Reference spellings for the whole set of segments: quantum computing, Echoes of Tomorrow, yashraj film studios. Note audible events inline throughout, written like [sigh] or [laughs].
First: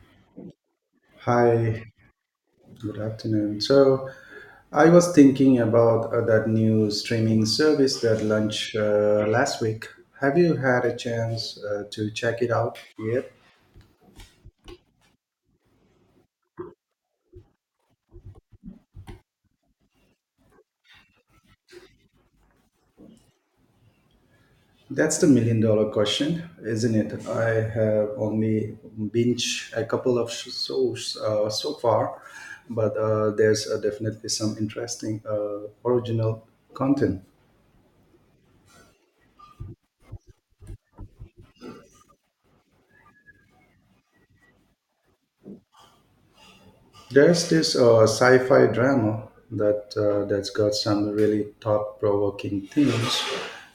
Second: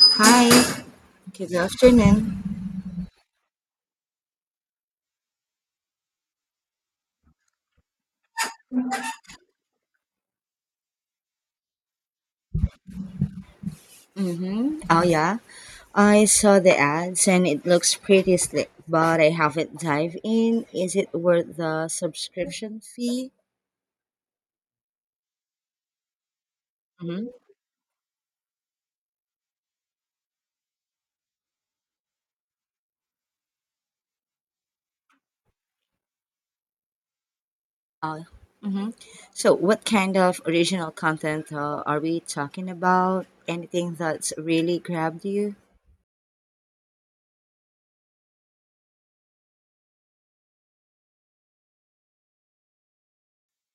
Hi, good Hi, afternoon. good afternoon. So, I was thinking about that new streaming service that launched last week. Have you had a chance to check it out yet? Mm-hmm. Oh, yeah. I saw the ads and it looks pretty slick, but I haven't dived in. Is it worth the subscription fee? That's the million dollar question, isn't it? Mm-hmm. I have only binge a couple of shows so far, but there's definitely some interesting original content. Uh, mm-hmm. So, what kind of original content are we talking about? Anything that's really grabbed you? There's this sci-fi drama that's got some really thought-provoking themes.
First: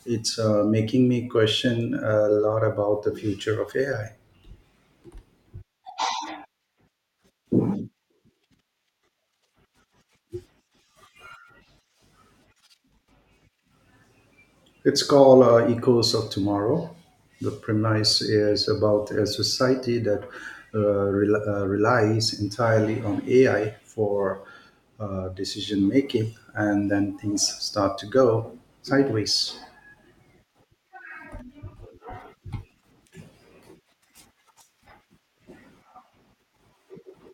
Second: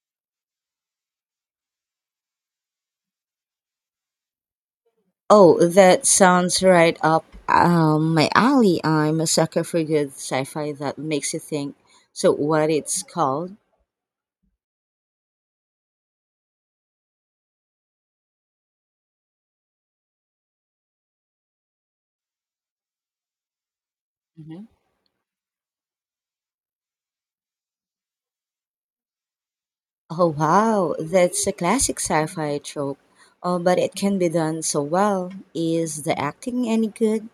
It's making me question a lot about the future of AI. Oh, that sounds right up my alley. I'm a sucker for good sci fi that makes you think. So, what it's called? It's called Echoes of Tomorrow. The premise is about a society that uh, relies entirely on AI for decision making, and then things start to go sideways. Oh wow, that's a classic sci-fi trope. Oh, but it can be done so well. Is the acting any good?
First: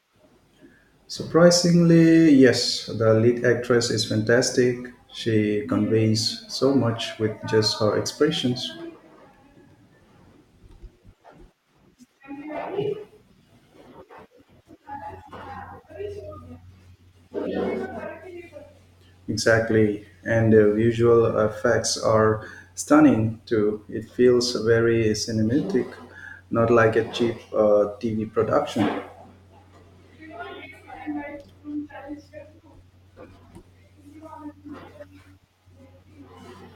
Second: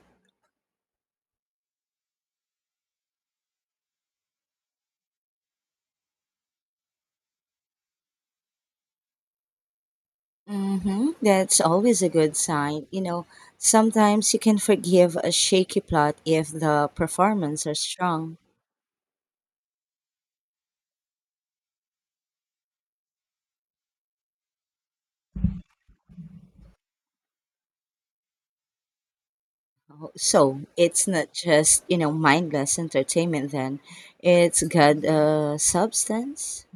Surprisingly, yes, the lead actress is fantastic. She conveys so much with just her expressions. Mm-hmm. That's always a good sign. Sometimes you can forgive a shaky plot if the performance are strong. Exactly, and the visual effects are stunning too. It feels very cinematic, not like a cheap TV production. Oh, so it's not just mindless entertainment. Then it's got substance.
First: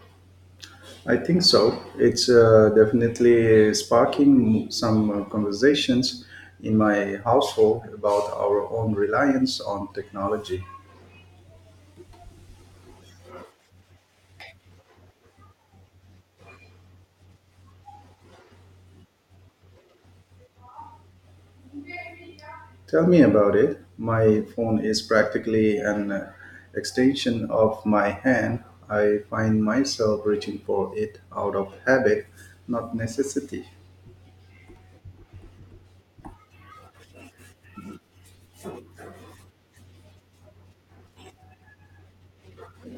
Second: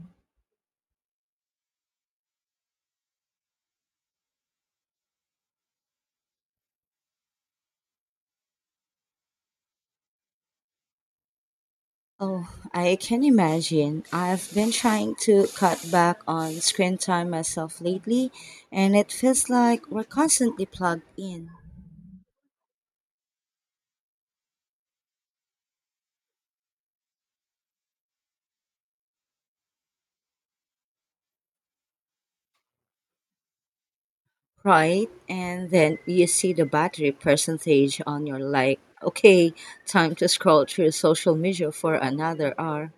I think so. It's definitely sparking some conversations in my household about our own reliance on technology. Oh, I can imagine. I've been trying to cut back on screen time myself lately, and it feels like we're constantly plugged in, Tell me about it. My phone is practically an extension of my hand. I find myself reaching for it out of habit, not necessity. right? And then you see the battery percentage on your like, okay, time to scroll through social media for another hour.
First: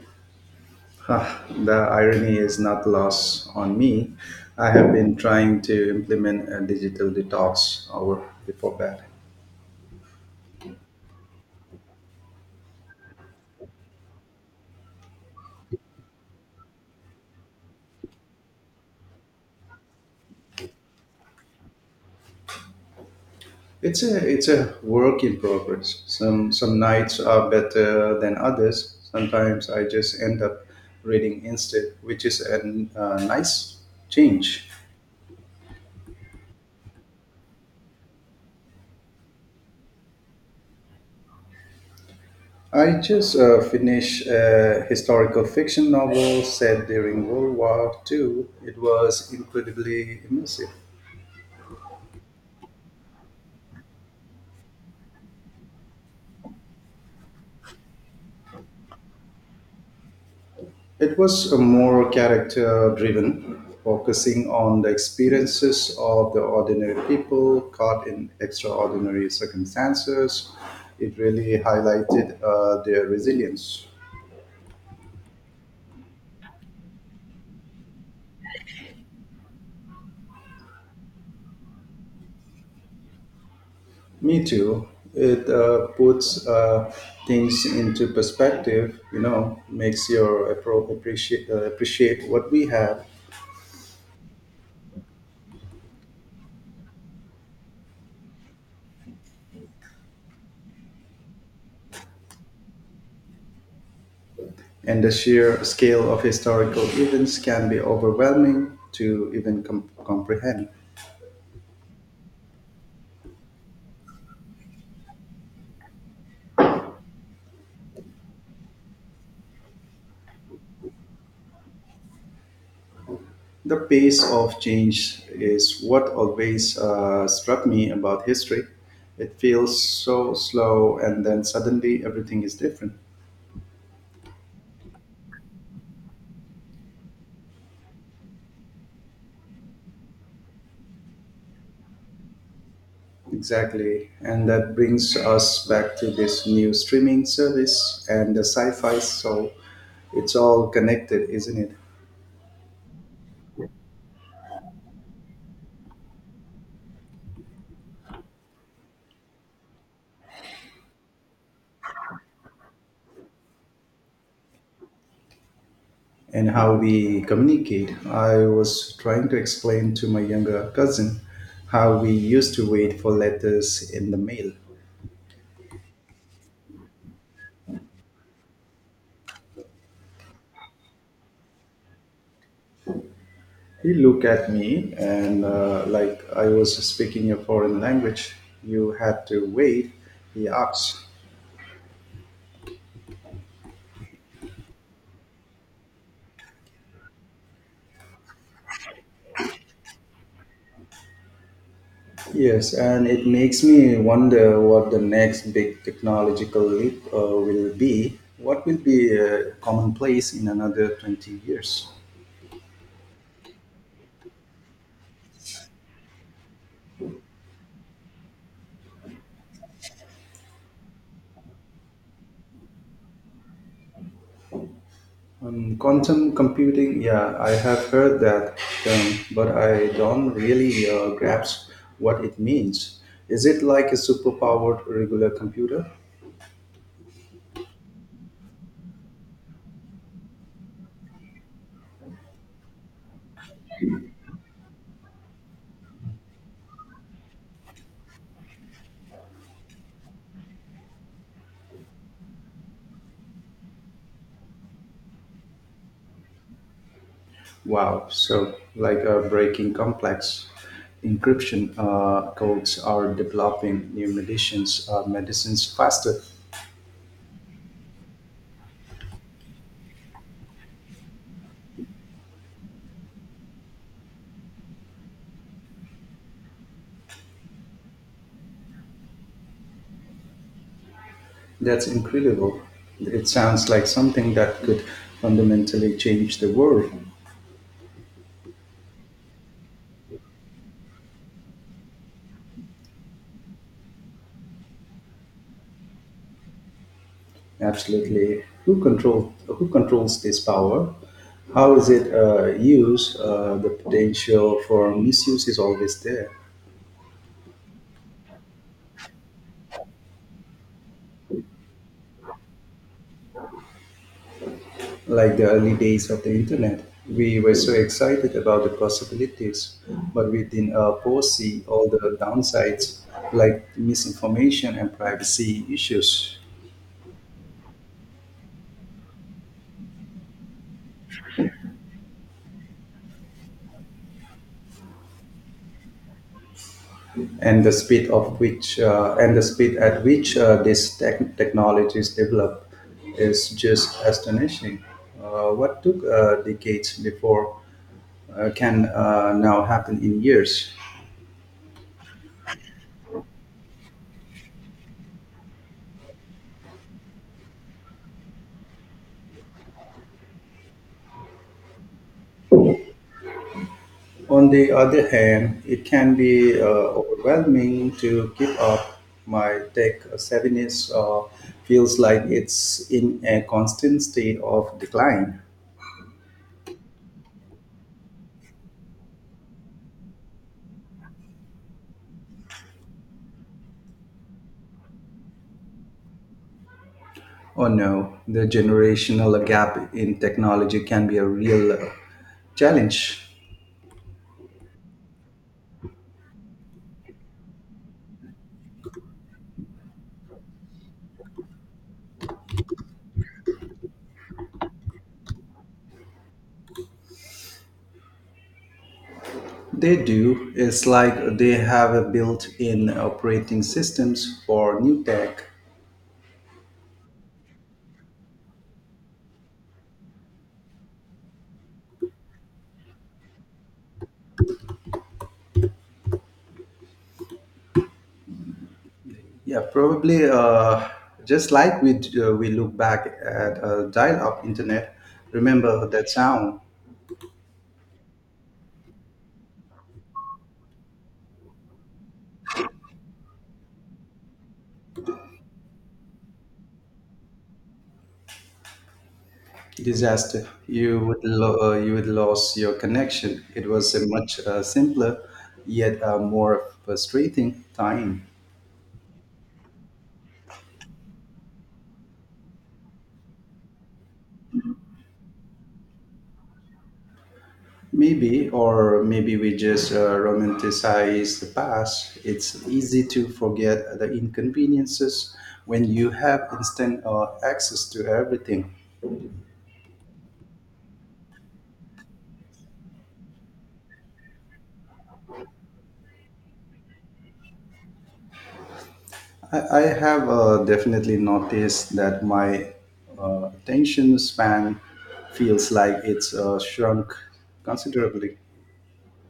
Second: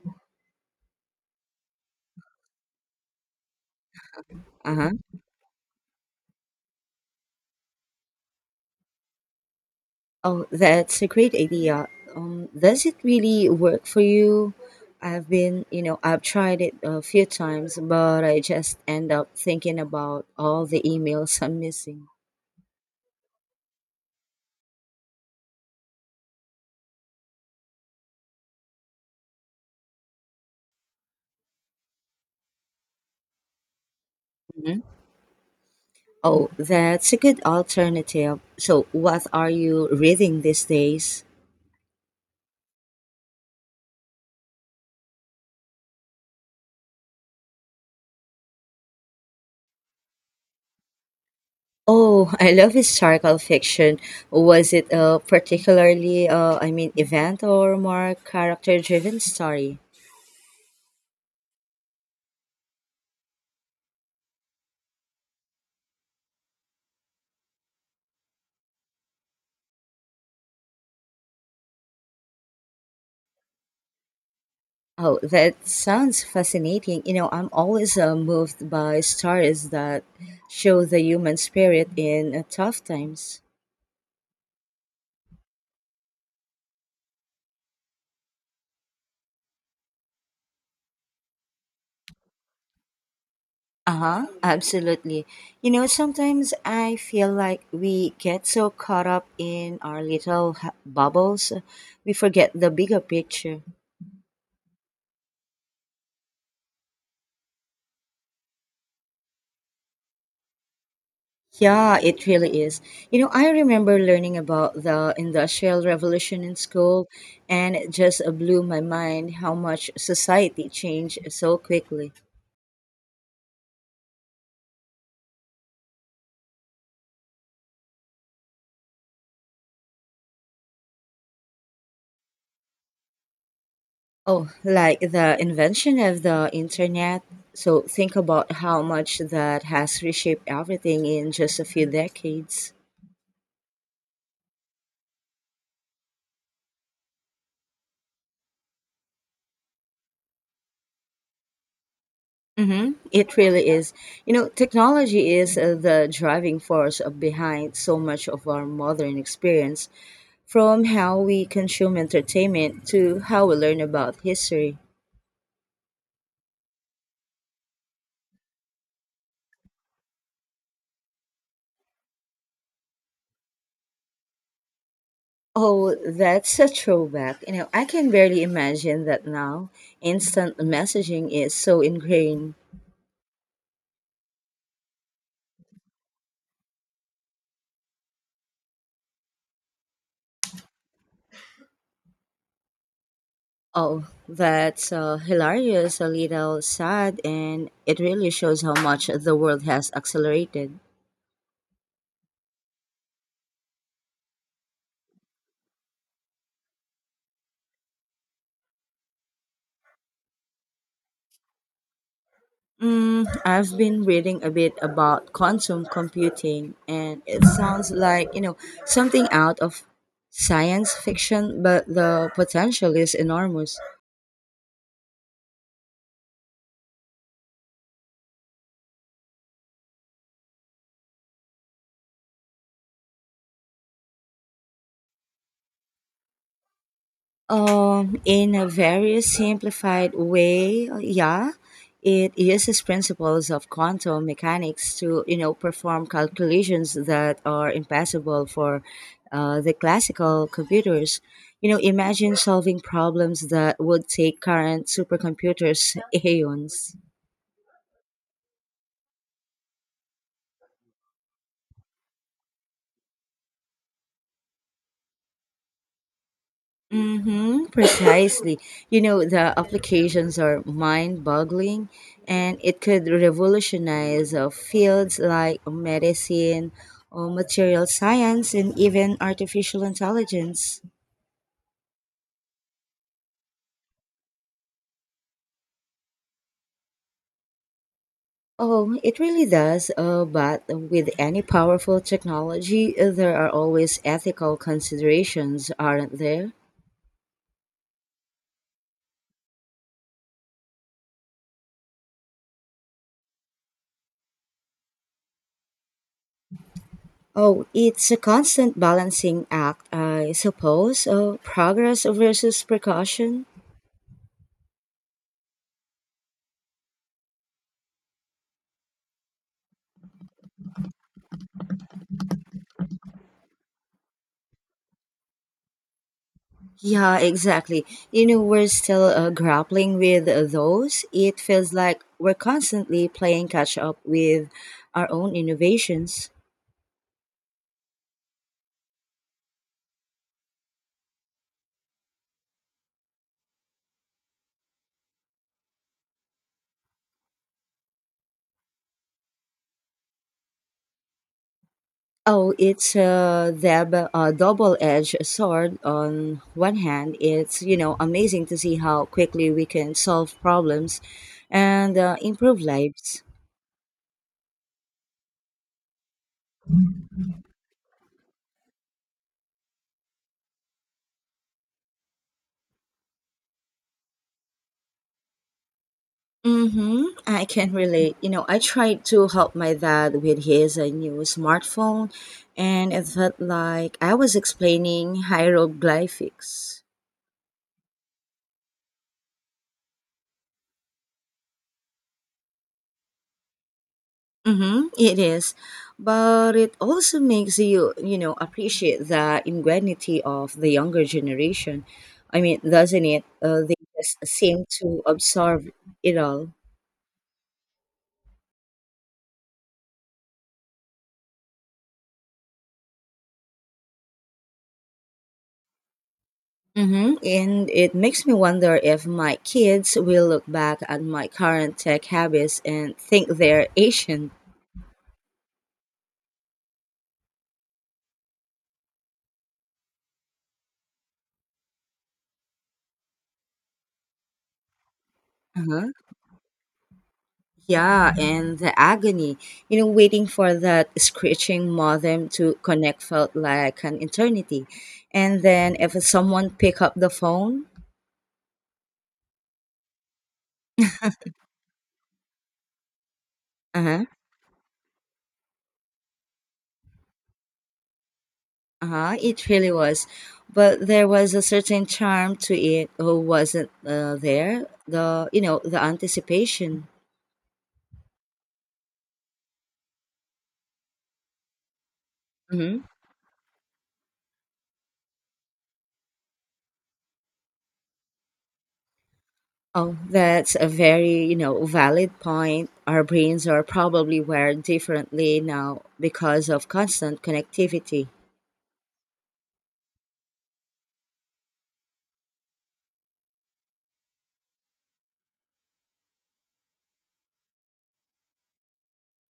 Ah, the irony is not lost on me. I Uh huh. have been trying to implement a digital detox hour before bed. Oh, that's a great idea. Does it really work for you? I've been, I've tried it a few times, but I just end up thinking about all the emails I'm missing. It's a work in progress. Some nights are better than others. Sometimes I just end up reading instead, which is a nice change. Mhm. Oh, that's a good alternative. So, what are you reading these days? I just finished a historical fiction novel set during World War Two. It was incredibly immersive. Oh, [laughs] I love historical fiction. Was it a particularly, event or more character driven story? It was a more character driven, focusing on the experiences of the ordinary people caught in extraordinary circumstances. It really highlighted their resilience. Oh, that sounds fascinating. I'm always moved by stories that show the human spirit in tough times. Me too. It puts things into perspective, you know, makes your appreciate what we have. Uh huh, absolutely. Sometimes I feel like we get so caught up in our little bubbles, we forget the bigger picture. And the sheer scale of historical events can be overwhelming to even comprehend. Yeah, it really is. I remember learning about the Industrial Revolution in school, and it just blew my mind how much society changed so quickly. The pace of change is what always struck me about history. It feels so slow, and then suddenly everything is different. Oh, like the invention of the internet. So think about how much that has reshaped everything in just a few decades. Exactly. And that brings us back to this new streaming service and the sci fi. So it's all connected, isn't it? Hmm. It really is. Technology is the driving force of behind so much of our modern experience, from how we consume entertainment to how we learn about history. And how we communicate. I was trying to explain to my younger cousin how we used to wait for letters in the mail. Oh, that's a throwback. I can barely imagine that now. Instant messaging is so ingrained. He looked at me and, like I was speaking a foreign language, you had to wait, he asked. Oh, that's hilarious, a little sad, and it really shows how much the world has accelerated. Yes, and it makes me wonder what the next big technological leap will be. What will be commonplace in another 20 years? Mm, I've been reading a bit about quantum computing, and it sounds like, something out of science fiction, but the potential is enormous. Quantum computing, yeah, I have heard that term, but I don't really grasp what it means. Is it like a superpowered regular computer? In a very simplified way, yeah, it uses principles of quantum mechanics to perform calculations that are impossible for the classical computers. Imagine solving problems that would take current supercomputers [laughs] eons. Wow. So, like breaking complex encryption codes are developing new medicines, medicines faster. Mm-hmm, precisely. The applications are mind-boggling and it could revolutionize fields like medicine or material science and even artificial intelligence. That's incredible. It sounds like something that could fundamentally change the world. Oh, it really does. But with any powerful technology, there are always ethical considerations, aren't there? Absolutely. Who controls this power? How is it used? The potential for misuse is always there. Oh, it's a constant balancing act, I suppose. Progress versus precaution. Like the early days of the internet. We were so excited about the possibilities, but we didn't foresee all the downsides like misinformation and privacy issues, Yeah, exactly. We're still grappling with those. It feels like we're constantly playing catch up with our own innovations. and the speed of which and the speed at which these technologies develop is just astonishing. What took decades before can now happen in years. Oh, it's the double-edged sword. On one hand, it's amazing to see how quickly we can solve problems and improve lives. On the other hand, it can be overwhelming to keep up. My tech savviness feels like it's in a constant state of decline. Mm-hmm. I can relate. I tried to help my dad with his new smartphone, and it felt like I was explaining hieroglyphics. Oh no, the generational gap in technology can be a real challenge. Mm-hmm. It is, but it also makes you, appreciate the ingenuity of the younger generation. I mean, doesn't it? They just seem to absorb it all. They do. It's like they have a built in operating systems for new tech. Mm-hmm. And it makes me wonder if my kids will look back at my current tech habits and think they're Asian. Yeah, probably just like we look back at dial-up internet. Remember Uh-huh. that sound? Yeah, and the agony, waiting for that screeching modem to connect felt like an eternity. And then if someone pick up the phone, Disaster? You would lose your connection. It was uh-huh, a much simpler, yet more frustrating time. uh-huh, it really was. But there was a certain charm to it who wasn't there, the, the anticipation. Maybe, or maybe we just romanticize the past. It's easy to forget the inconveniences when you have instant access to everything. Oh, that's a very, valid point. Our brains are probably wired differently now because of constant connectivity. I have definitely noticed that my attention span feels like it's shrunk considerably.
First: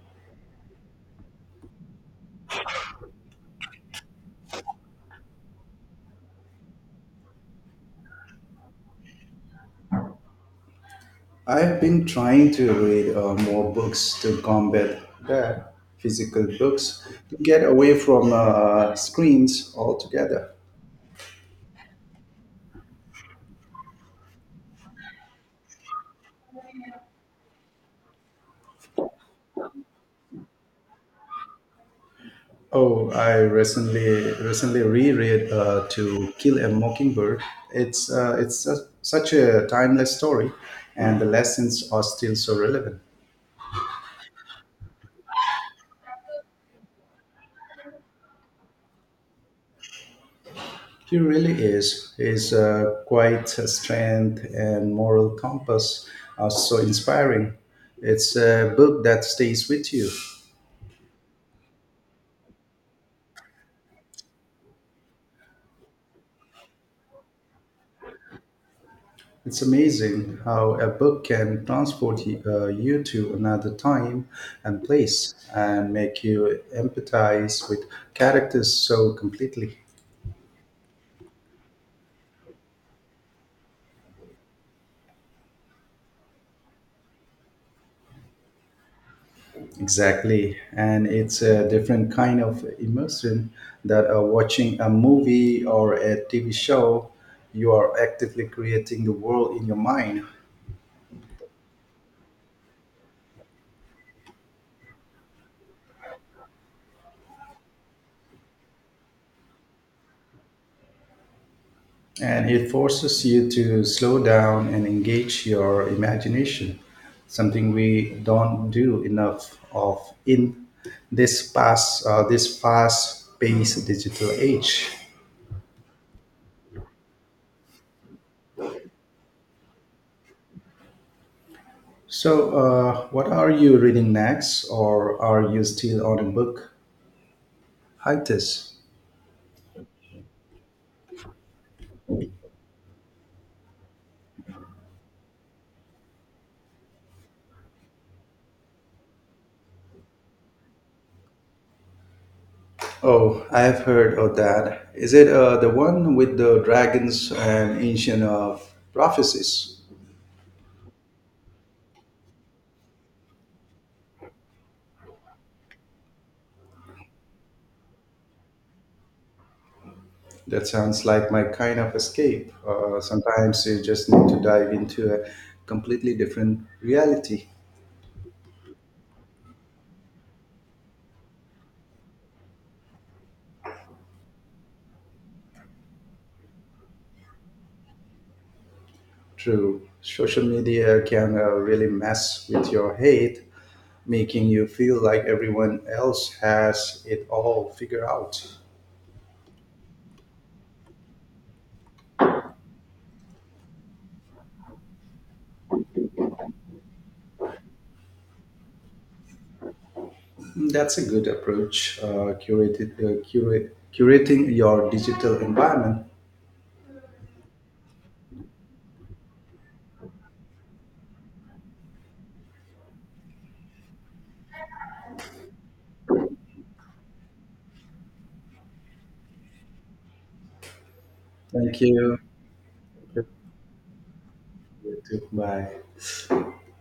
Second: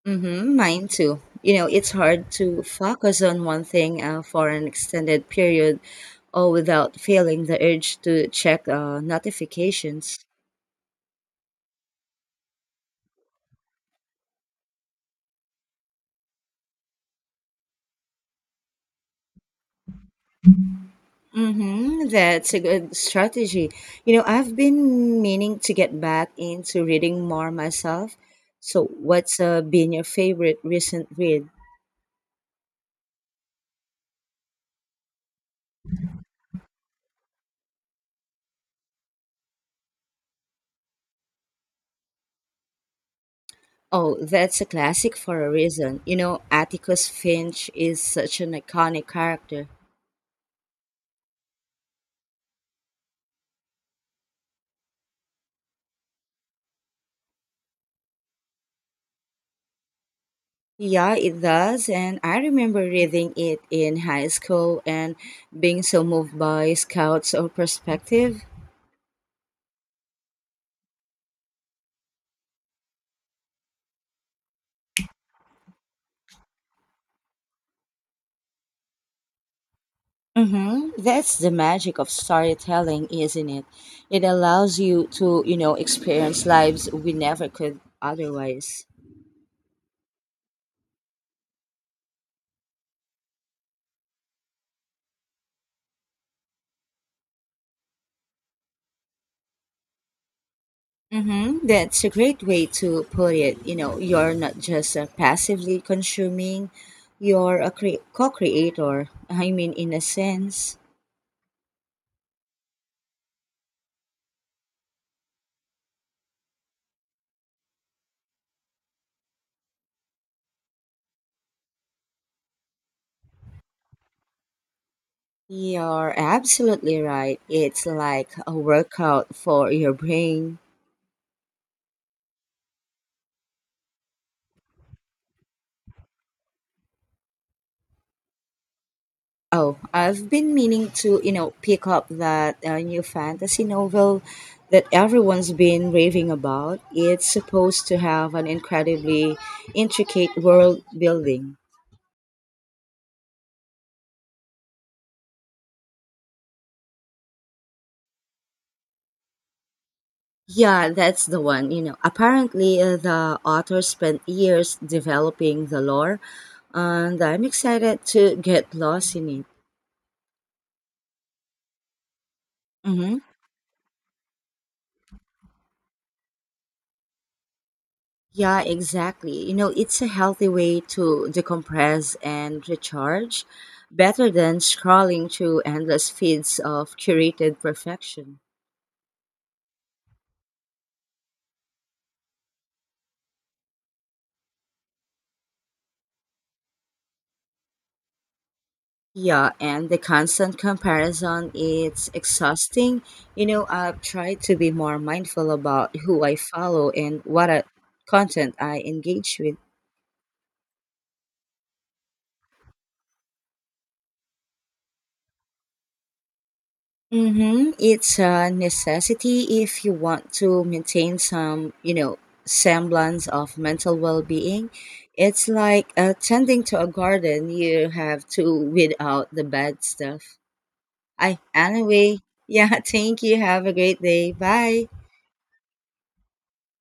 Mm-hmm, mine too. It's hard to focus on one thing for an extended period or without feeling the urge to check notifications. I've been trying to read more books to combat that, physical books, to get away from screens altogether. Mm-hmm, that's a good strategy. I've been meaning to get back into reading more myself. So, what's been your favorite recent read? Oh, I recently reread "To Kill a Mockingbird." It's such a timeless story, and the lessons are still so relevant. Oh, that's a classic for a reason. Atticus Finch is such an iconic character. He really is. His quiet strength and moral compass are so inspiring. It's a book that stays with you. Yeah, it does. And I remember reading it in high school and being so moved by Scout's or perspective. It's amazing how a book can transport you to another time and place and make you empathize with characters so completely. Mm-hmm. That's the magic of storytelling, isn't it? It allows you to, experience lives we never could otherwise. Exactly. And it's a different kind of immersion that watching a movie or a TV show, you are actively creating the world in your mind. Mm-hmm. That's a great way to put it. You're not just passively consuming, you're a co creator. I mean, in a sense, And it forces you to slow down and engage your imagination, something we don't do enough of in this fast-paced digital age. you're absolutely right. It's like a workout for your brain. So, what are you reading next, or are you still on a book hiatus? Oh, I've been meaning to, pick up that new fantasy novel that everyone's been raving about. It's supposed to have an incredibly intricate world building. Oh, I have heard of that. Is it the one with the dragons and ancient prophecies? Yeah, that's the one. Apparently the author spent years developing the lore, and I'm excited to get lost in it. That sounds like my kind of escape. Hmm. Sometimes you just need to dive into a completely different reality. Yeah, exactly. It's a healthy way to decompress and recharge, better than scrolling through endless feeds of curated perfection. True, social media can really mess with your head, making you feel like everyone else has it all figured out. Yeah, and the constant comparison, it's exhausting. I've tried to be more mindful about who I follow and what content I engage with. That's a good approach. Curating your digital environment. Mm-hmm. It's a necessity if you want to maintain some, semblance of mental well-being. It's like tending to a garden. You have to weed out the bad stuff. I Thank you. anyway, yeah. [laughs] Thank you. Have a great day. Bye. You too. Bye.